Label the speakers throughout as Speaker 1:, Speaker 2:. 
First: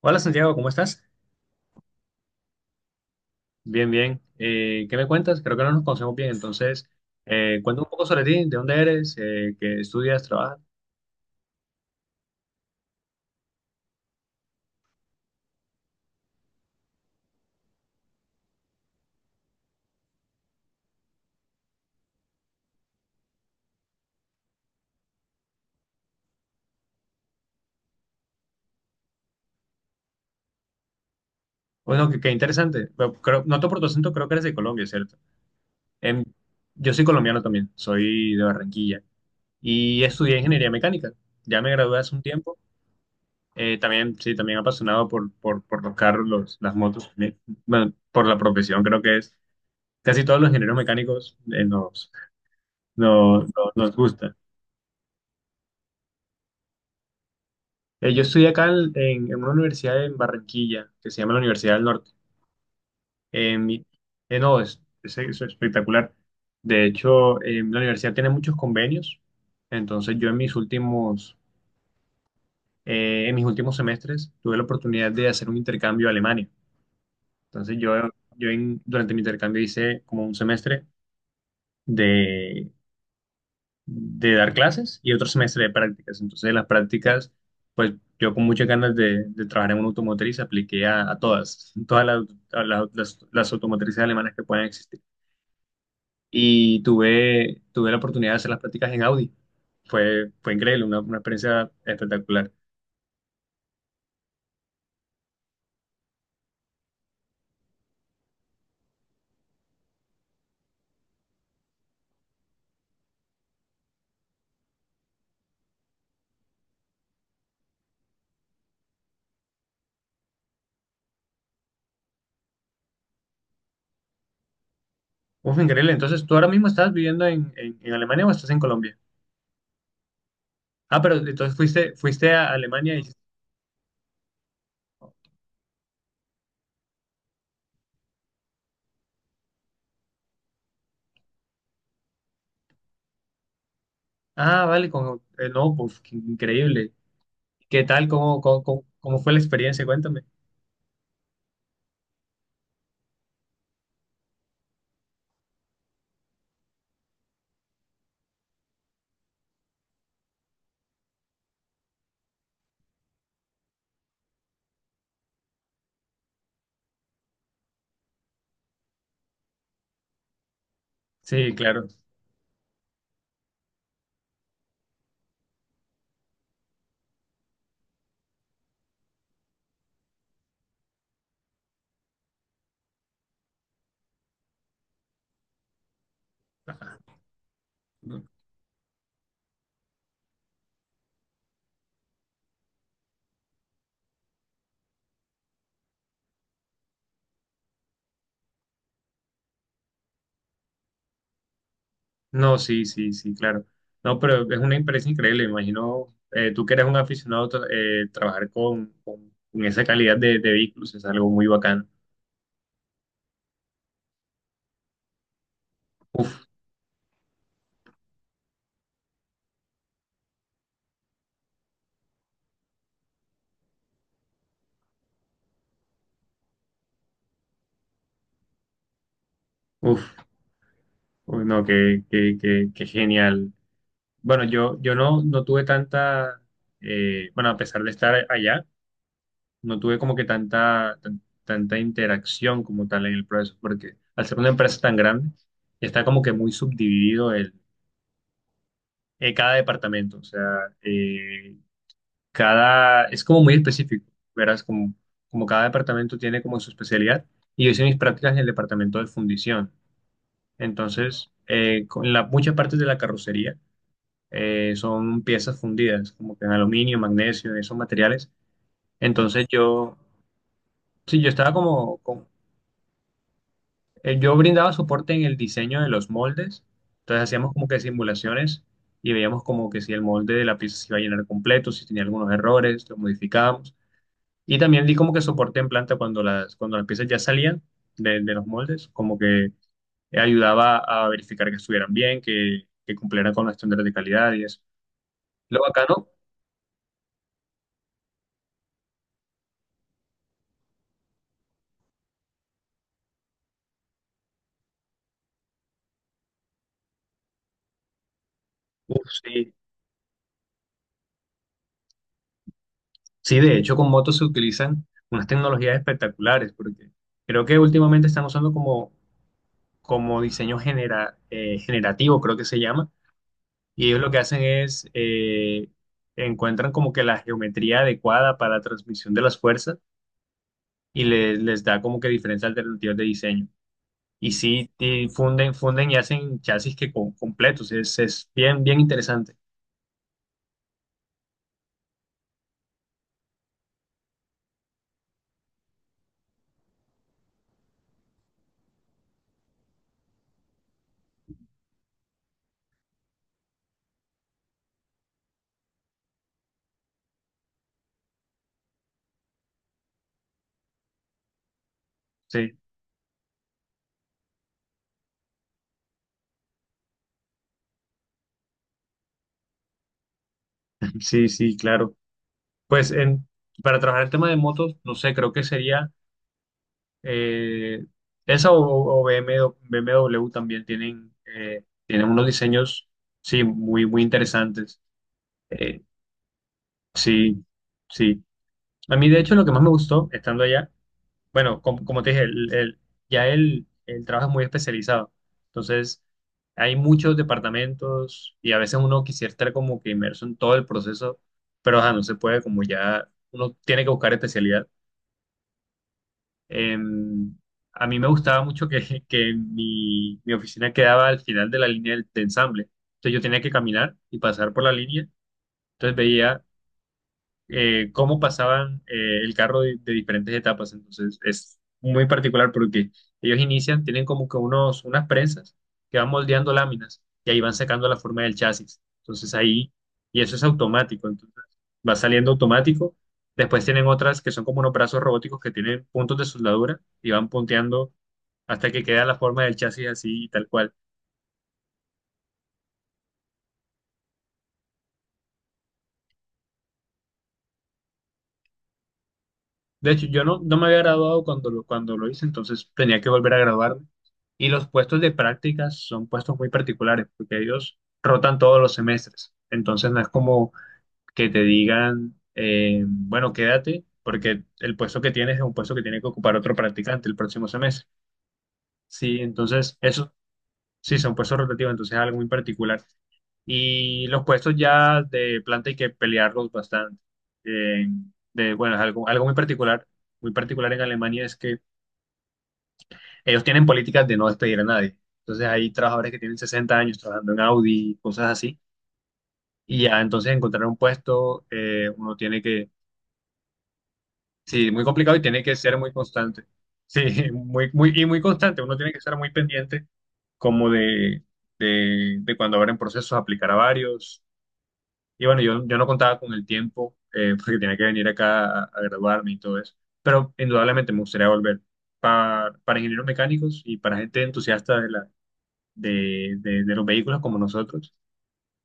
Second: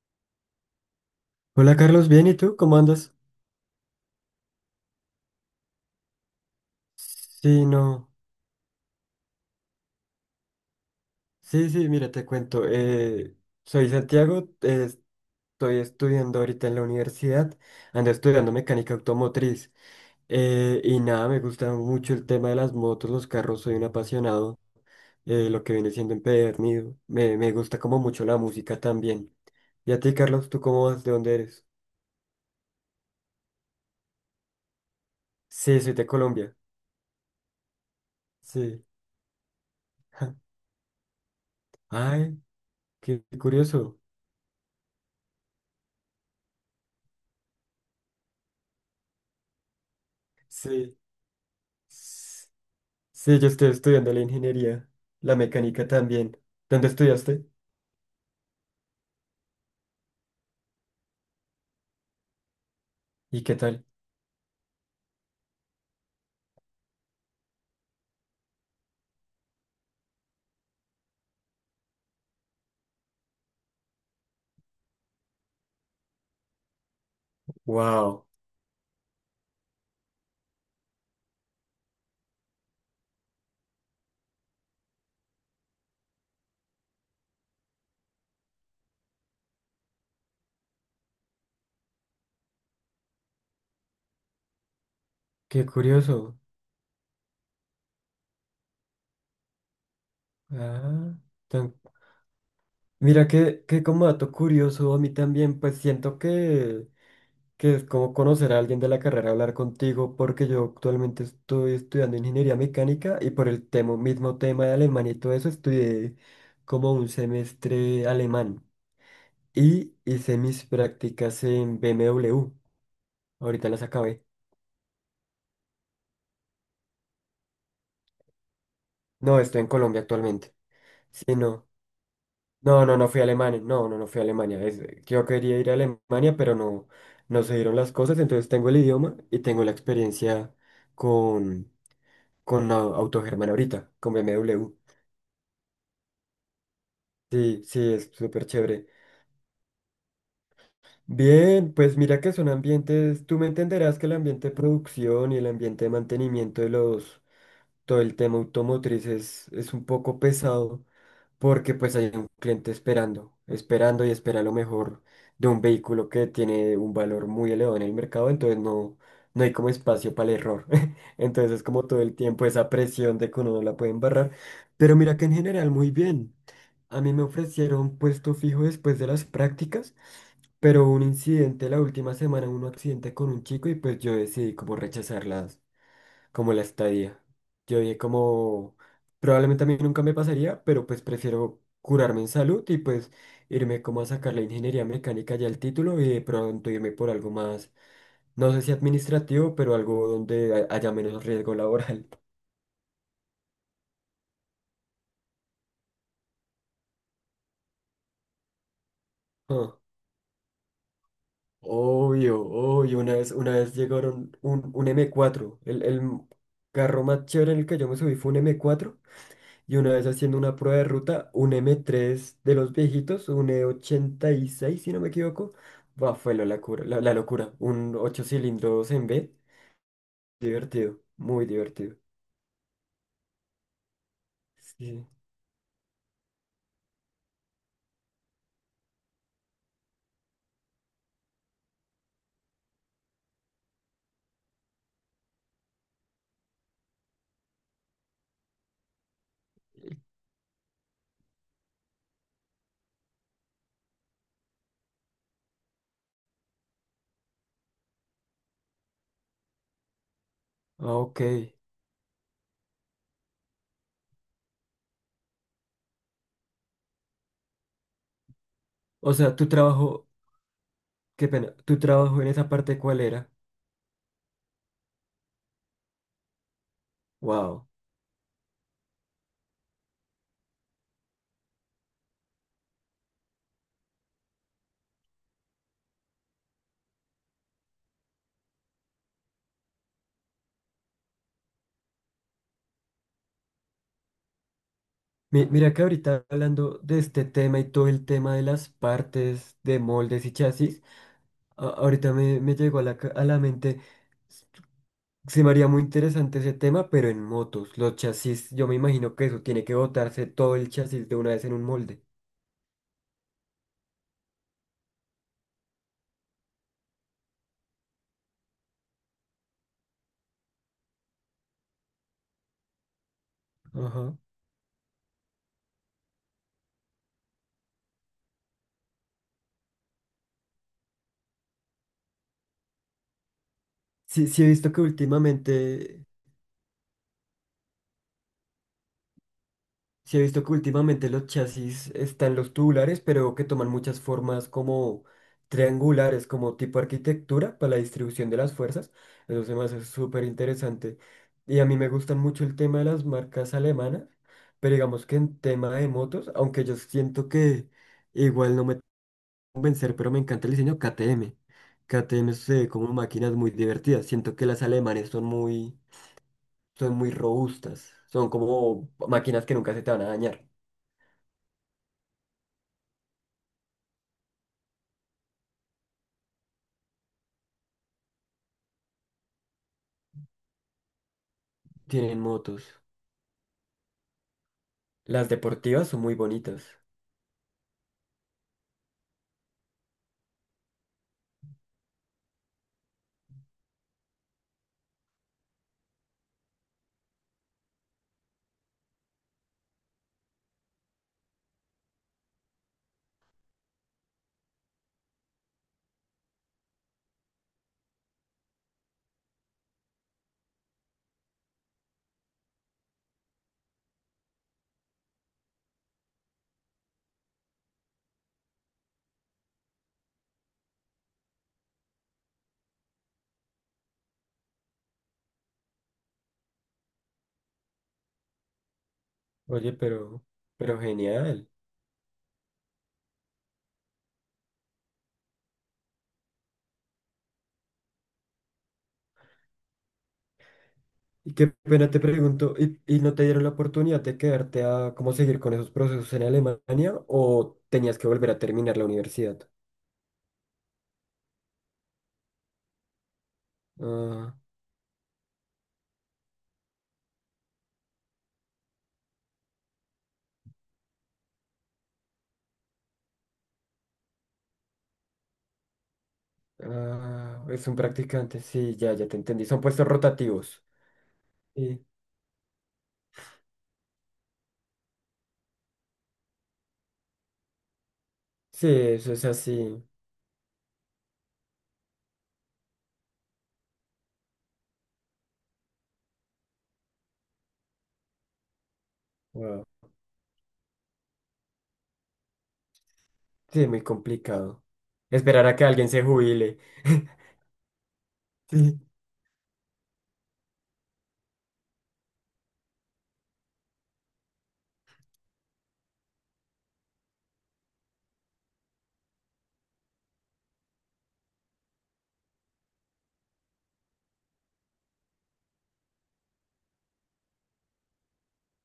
Speaker 1: Hola Santiago, ¿cómo estás?
Speaker 2: Hola Carlos, bien, ¿y tú? ¿Cómo andas?
Speaker 1: Bien, bien. ¿Qué me cuentas? Creo que no nos conocemos bien, entonces
Speaker 2: Sí,
Speaker 1: cuéntame un poco
Speaker 2: no.
Speaker 1: sobre ti, de dónde eres, qué estudias, trabajas.
Speaker 2: Sí, sí, mira, te cuento. Soy Santiago, estoy estudiando ahorita en la universidad, ando estudiando mecánica automotriz. Y nada, me gusta mucho el tema de las motos, los carros, soy un apasionado, lo que viene siendo empedernido. Me gusta como mucho la música también. ¿Y a ti, Carlos, tú cómo vas? ¿De dónde eres?
Speaker 1: Bueno, qué interesante. Pero creo, noto por tu acento, creo que eres de Colombia, ¿cierto?
Speaker 2: Sí, soy de
Speaker 1: Em,
Speaker 2: Colombia.
Speaker 1: yo soy colombiano también, soy de
Speaker 2: Sí.
Speaker 1: Barranquilla y estudié ingeniería mecánica. Ya me gradué hace un
Speaker 2: Ay,
Speaker 1: tiempo.
Speaker 2: qué curioso.
Speaker 1: También, sí, también apasionado por los carros, las motos, bueno, por la profesión, creo que es. Casi todos los ingenieros
Speaker 2: Sí.
Speaker 1: mecánicos
Speaker 2: Sí, yo estoy
Speaker 1: nos
Speaker 2: estudiando la
Speaker 1: gusta.
Speaker 2: ingeniería, la mecánica también. ¿Dónde estudiaste?
Speaker 1: Yo estudié acá en una universidad en Barranquilla, que se llama la Universidad del Norte.
Speaker 2: ¿Y qué
Speaker 1: Eh, mi-
Speaker 2: tal?
Speaker 1: no, es espectacular. De hecho, la universidad tiene muchos convenios. Entonces, yo en mis últimos semestres tuve la oportunidad de hacer un intercambio a Alemania. Entonces,
Speaker 2: Wow,
Speaker 1: durante mi intercambio hice como un semestre de dar clases y otro semestre de prácticas. Entonces, las prácticas, pues yo con muchas ganas de trabajar en una automotriz apliqué a todas las, las automotrices alemanas que puedan existir.
Speaker 2: qué curioso.
Speaker 1: Y tuve la oportunidad de hacer las prácticas en Audi. Fue increíble,
Speaker 2: Ah,
Speaker 1: una experiencia
Speaker 2: tan-
Speaker 1: espectacular.
Speaker 2: mira que, como dato curioso, a mí también, pues siento que, es como conocer a alguien de la carrera, hablar contigo, porque yo actualmente estoy estudiando ingeniería mecánica y por el tema, mismo tema de alemán y todo eso, estudié como un semestre alemán y hice mis prácticas en BMW. Ahorita las acabé.
Speaker 1: Uf, increíble. Entonces, ¿tú ahora mismo estás viviendo en Alemania o estás en Colombia?
Speaker 2: No, estoy en Colombia actualmente.
Speaker 1: Ah, pero
Speaker 2: Sí,
Speaker 1: entonces
Speaker 2: no.
Speaker 1: fuiste a
Speaker 2: No, no,
Speaker 1: Alemania y...
Speaker 2: no fui a Alemania. No, no, no fui a Alemania. Yo quería ir a Alemania, pero no, no se dieron las cosas. Entonces tengo el idioma y tengo la experiencia con, con la Autogermana ahorita, con
Speaker 1: Ah,
Speaker 2: BMW.
Speaker 1: vale, con, no, pues, qué increíble.
Speaker 2: Sí,
Speaker 1: ¿Qué
Speaker 2: sí,
Speaker 1: tal?
Speaker 2: es súper chévere.
Speaker 1: Cómo fue la experiencia? Cuéntame.
Speaker 2: Bien, pues mira que son ambientes, tú me entenderás que el ambiente de producción y el ambiente de mantenimiento de los, todo el tema automotriz es un poco pesado porque pues hay un cliente esperando, esperando y espera lo mejor de un vehículo que tiene un valor muy elevado en el mercado, entonces no, no hay como espacio para el error. Entonces
Speaker 1: Sí,
Speaker 2: es
Speaker 1: claro.
Speaker 2: como todo el tiempo esa presión de que uno no la puede embarrar, pero mira que en general muy bien. A mí me ofrecieron puesto fijo después de las prácticas, pero hubo un incidente la última semana, un accidente con un chico y pues yo decidí como rechazarlas como la estadía. Yo dije como, probablemente a mí nunca me pasaría, pero pues prefiero curarme en salud y pues irme como a sacar la ingeniería mecánica ya el título y de pronto irme por algo más, no sé si administrativo, pero algo donde haya menos riesgo laboral.
Speaker 1: No, sí, sí, sí, claro. No, pero es una empresa increíble. Me imagino, tú que eres un aficionado, trabajar con
Speaker 2: Ah,
Speaker 1: esa calidad de vehículos es algo muy bacano.
Speaker 2: obvio, obvio, una vez llegaron un M4, el
Speaker 1: Uf,
Speaker 2: carro más chévere en el que yo me subí fue un M4. Y una vez haciendo una prueba de ruta, un M3 de los viejitos, un E86 si no me equivoco, bah, fue la locura, la locura. Un 8 cilindros en B,
Speaker 1: uf,
Speaker 2: divertido,
Speaker 1: uy,
Speaker 2: muy
Speaker 1: no,
Speaker 2: divertido.
Speaker 1: qué genial. Bueno, yo
Speaker 2: Sí.
Speaker 1: no, no tuve tanta, bueno, a pesar de estar allá, no tuve como que tanta, tanta interacción como tal en el proceso, porque al ser una empresa tan grande, está como que muy subdividido. Cada departamento, o sea, eh, cada, es como muy específico, verás, como, como cada departamento tiene como su especialidad, y yo hice mis prácticas en el departamento de fundición,
Speaker 2: Ah, ok.
Speaker 1: entonces, muchas partes de la carrocería son piezas fundidas, como que en aluminio, magnesio, esos materiales,
Speaker 2: O sea,
Speaker 1: entonces
Speaker 2: tu
Speaker 1: yo,
Speaker 2: trabajo,
Speaker 1: sí,
Speaker 2: qué
Speaker 1: yo estaba
Speaker 2: pena, tu
Speaker 1: como,
Speaker 2: trabajo
Speaker 1: como
Speaker 2: en esa parte, ¿cuál era?
Speaker 1: Yo brindaba soporte en el diseño de los moldes, entonces hacíamos
Speaker 2: Wow.
Speaker 1: como que simulaciones y veíamos como que si el molde de la pieza se iba a llenar completo, si tenía algunos errores, lo modificábamos. Y también di como que soporte en planta cuando las piezas ya salían de los moldes, como que ayudaba a verificar que estuvieran bien, que cumplieran con los estándares de calidad y eso. Lo
Speaker 2: Mira que
Speaker 1: bacano,
Speaker 2: ahorita hablando de este tema y todo el tema de las partes, de moldes y chasis, ahorita me llegó a la mente. Se me haría muy interesante ese tema, pero en motos. Los chasis, yo me
Speaker 1: uf,
Speaker 2: imagino que eso
Speaker 1: sí,
Speaker 2: tiene que botarse todo el chasis de una vez en un molde.
Speaker 1: sí, de hecho con motos se utilizan unas tecnologías espectaculares porque creo que últimamente están usando como como diseño generativo, creo que se llama, y ellos lo
Speaker 2: Ajá.
Speaker 1: que hacen es encuentran como que la geometría adecuada para la transmisión de las fuerzas y les da como que diferentes alternativas de diseño.
Speaker 2: Sí,
Speaker 1: Y
Speaker 2: sí he visto
Speaker 1: sí,
Speaker 2: que
Speaker 1: y funden, funden y
Speaker 2: últimamente,
Speaker 1: hacen chasis que con, completos, es bien, bien interesante.
Speaker 2: sí he visto que últimamente los chasis están los tubulares, pero que toman muchas formas como triangulares, como tipo arquitectura para la distribución de las fuerzas. Eso se me hace súper interesante. Y a mí me gustan mucho el tema de las marcas alemanas, pero digamos que en tema de motos, aunque yo siento que igual no me convencer, pero me encanta el diseño K T M KTM. KTM se
Speaker 1: Sí,
Speaker 2: ve como máquinas muy divertidas. Siento que las alemanes son muy robustas. Son como máquinas que nunca se te van a dañar.
Speaker 1: sí, sí, claro. Pues en, para trabajar el tema de motos, no sé, creo que sería Eh, esa o BMW, BMW también tienen, tienen
Speaker 2: Tienen
Speaker 1: unos
Speaker 2: motos.
Speaker 1: diseños, sí, muy, muy interesantes.
Speaker 2: Las
Speaker 1: Eh,
Speaker 2: deportivas son muy bonitas.
Speaker 1: sí, sí. A mí, de hecho, lo que más me gustó estando allá, bueno, como, como te dije, ya el trabajo es muy especializado. Entonces, hay muchos departamentos y a veces uno quisiera estar como que inmerso en todo el proceso, pero ajá, no se puede, como ya uno tiene que buscar especialidad. Eh, a mí me gustaba mucho que mi oficina quedaba al final de la línea del, de ensamble. Entonces yo tenía que caminar y pasar por la línea. Entonces veía cómo pasaban el carro de diferentes etapas. Entonces es muy particular porque ellos inician, tienen como que unos, unas prensas que van moldeando láminas y ahí van sacando la forma del chasis. Entonces ahí,
Speaker 2: Oye,
Speaker 1: y
Speaker 2: pero,
Speaker 1: eso es
Speaker 2: pero
Speaker 1: automático, entonces
Speaker 2: genial.
Speaker 1: va saliendo automático. Después tienen otras que son como unos brazos robóticos que tienen puntos de soldadura y van punteando hasta que queda la forma del chasis así y tal cual.
Speaker 2: Y qué pena te pregunto, ¿y no te dieron la oportunidad de quedarte a cómo seguir con esos procesos en Alemania o tenías que volver a terminar la universidad?
Speaker 1: De hecho, yo no, no me había graduado cuando lo hice, entonces tenía que volver a graduarme.
Speaker 2: Ah,
Speaker 1: Y los puestos de prácticas son puestos muy particulares, porque ellos rotan todos los semestres. Entonces no es como que te digan, bueno, quédate, porque el puesto que tienes es un puesto que tiene que ocupar otro practicante el
Speaker 2: ah,
Speaker 1: próximo
Speaker 2: es un
Speaker 1: semestre.
Speaker 2: practicante, sí, ya, ya te
Speaker 1: Sí,
Speaker 2: entendí. Son
Speaker 1: entonces
Speaker 2: puestos
Speaker 1: eso
Speaker 2: rotativos.
Speaker 1: sí, son puestos rotativos,
Speaker 2: Sí.
Speaker 1: entonces es algo muy particular. Y los puestos ya de planta hay que pelearlos bastante. Eh,
Speaker 2: Sí,
Speaker 1: bueno, es algo,
Speaker 2: eso
Speaker 1: algo
Speaker 2: es así.
Speaker 1: muy particular en Alemania es que ellos tienen políticas de no despedir a nadie. Entonces hay trabajadores que tienen 60 años trabajando en Audi, cosas así.
Speaker 2: Wow.
Speaker 1: Y ya entonces encontrar un puesto, uno tiene que,
Speaker 2: Sí, muy complicado.
Speaker 1: sí, muy complicado y tiene
Speaker 2: Esperar a
Speaker 1: que
Speaker 2: que
Speaker 1: ser
Speaker 2: alguien
Speaker 1: muy
Speaker 2: se
Speaker 1: constante.
Speaker 2: jubile.
Speaker 1: Sí, y muy constante. Uno
Speaker 2: Sí,
Speaker 1: tiene que estar muy pendiente como de cuando abren procesos, aplicar a varios. Y bueno, yo no contaba con el tiempo porque tenía que venir acá a graduarme y todo eso. Pero indudablemente me gustaría volver para, ingenieros mecánicos y para gente entusiasta la, de los vehículos como nosotros.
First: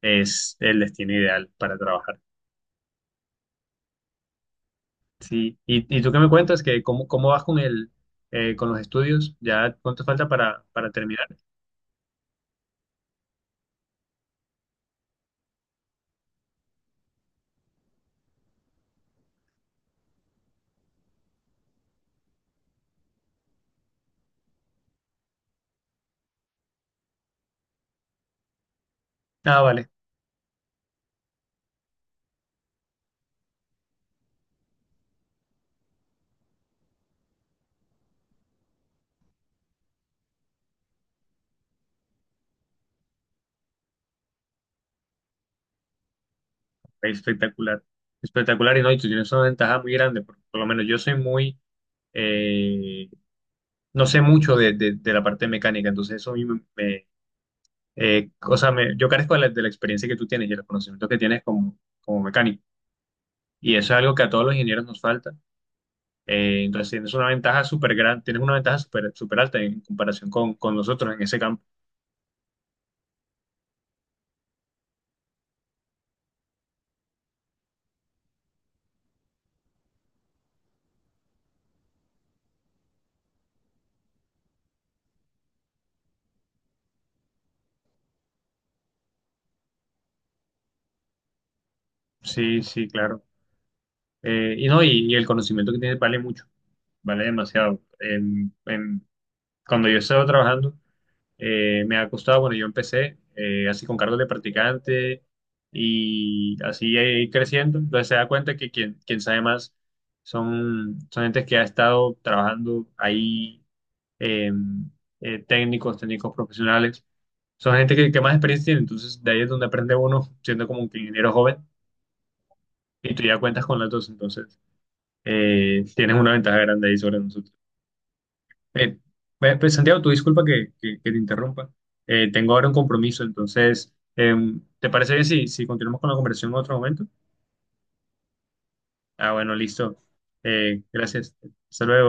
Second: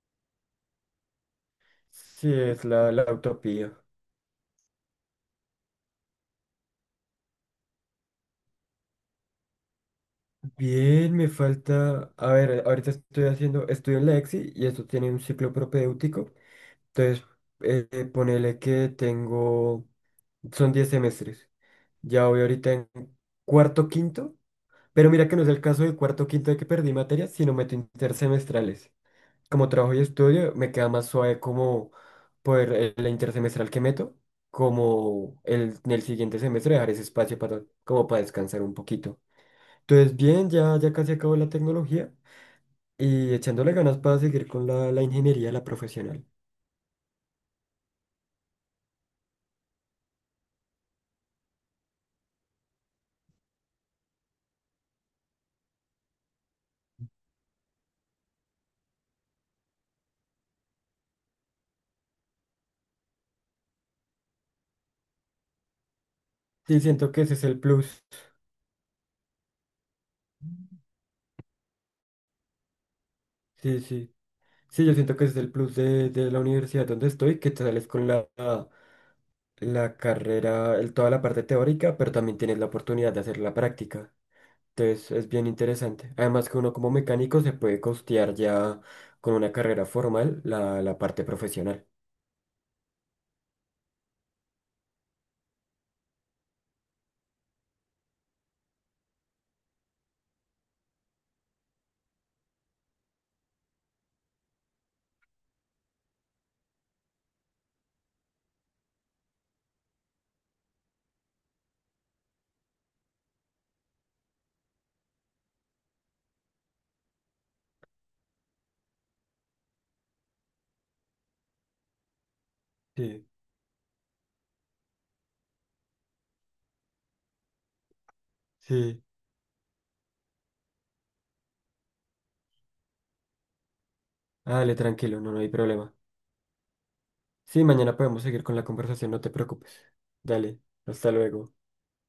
Speaker 1: Es el destino ideal para trabajar.
Speaker 2: sí, es la utopía.
Speaker 1: Sí. Y tú qué me cuentas? ¿Que cómo vas con el, con los estudios? ¿Ya cuánto falta para
Speaker 2: Bien,
Speaker 1: terminar?
Speaker 2: me falta. A ver, ahorita estoy haciendo. Estudio en la EXI y esto tiene un ciclo propedéutico. Entonces, ponele que tengo. Son 10 semestres. Ya voy ahorita en cuarto, quinto. Pero mira que no es el caso de cuarto, quinto de que perdí materias, sino meto intersemestrales.
Speaker 1: Ah,
Speaker 2: Como
Speaker 1: vale.
Speaker 2: trabajo y estudio, me queda más suave como poder la intersemestral que meto, como en el siguiente semestre dejar ese espacio para, como para descansar un poquito. Entonces, bien, ya, ya casi acabo la tecnología y echándole ganas para seguir con la ingeniería, la profesional.
Speaker 1: Espectacular. Espectacular. Y no, y tú tienes una ventaja muy grande. Por lo menos yo soy muy... eh, no sé mucho de la parte mecánica, entonces eso a mí me, o sea, yo carezco de la experiencia que tú tienes y el conocimiento que tienes como, como mecánico. Y eso es algo que a todos los ingenieros nos falta.
Speaker 2: Sí,
Speaker 1: Entonces
Speaker 2: siento
Speaker 1: tienes
Speaker 2: que
Speaker 1: una
Speaker 2: ese es el
Speaker 1: ventaja súper
Speaker 2: plus.
Speaker 1: gran, tienes una ventaja súper súper alta en comparación con nosotros en ese campo.
Speaker 2: Sí, sí. Sí, yo siento que ese es el plus de la universidad donde estoy, que te sales con la carrera, toda la parte teórica, pero también tienes la oportunidad de hacer la práctica. Entonces es bien interesante. Además que uno como mecánico se puede costear ya con una carrera formal la parte profesional.
Speaker 1: Sí, sí, claro. Y no, y el conocimiento que tienes vale mucho, vale demasiado. Cuando yo estaba trabajando, me ha costado, bueno, yo empecé así con cargos de practicante y así ir creciendo. Entonces se da cuenta que quien, quien sabe más son, son gente que ha estado trabajando ahí, eh, técnicos, técnicos profesionales. Son gente que más experiencia tiene, entonces de ahí es donde aprende uno siendo como un ingeniero joven y tú
Speaker 2: Sí,
Speaker 1: ya cuentas con las dos, entonces tienes una ventaja grande ahí sobre nosotros. Eh,
Speaker 2: sí.
Speaker 1: pues, Santiago, tu disculpa que, que te interrumpa. Tengo ahora un compromiso, entonces,
Speaker 2: Dale,
Speaker 1: ¿te parece
Speaker 2: tranquilo,
Speaker 1: bien
Speaker 2: no, no
Speaker 1: si,
Speaker 2: hay
Speaker 1: si
Speaker 2: problema.
Speaker 1: continuamos con la conversación en otro momento?
Speaker 2: Sí, mañana podemos seguir con la conversación, no te
Speaker 1: Ah, bueno,
Speaker 2: preocupes.
Speaker 1: listo.
Speaker 2: Dale, hasta
Speaker 1: Gracias.
Speaker 2: luego.
Speaker 1: Hasta luego.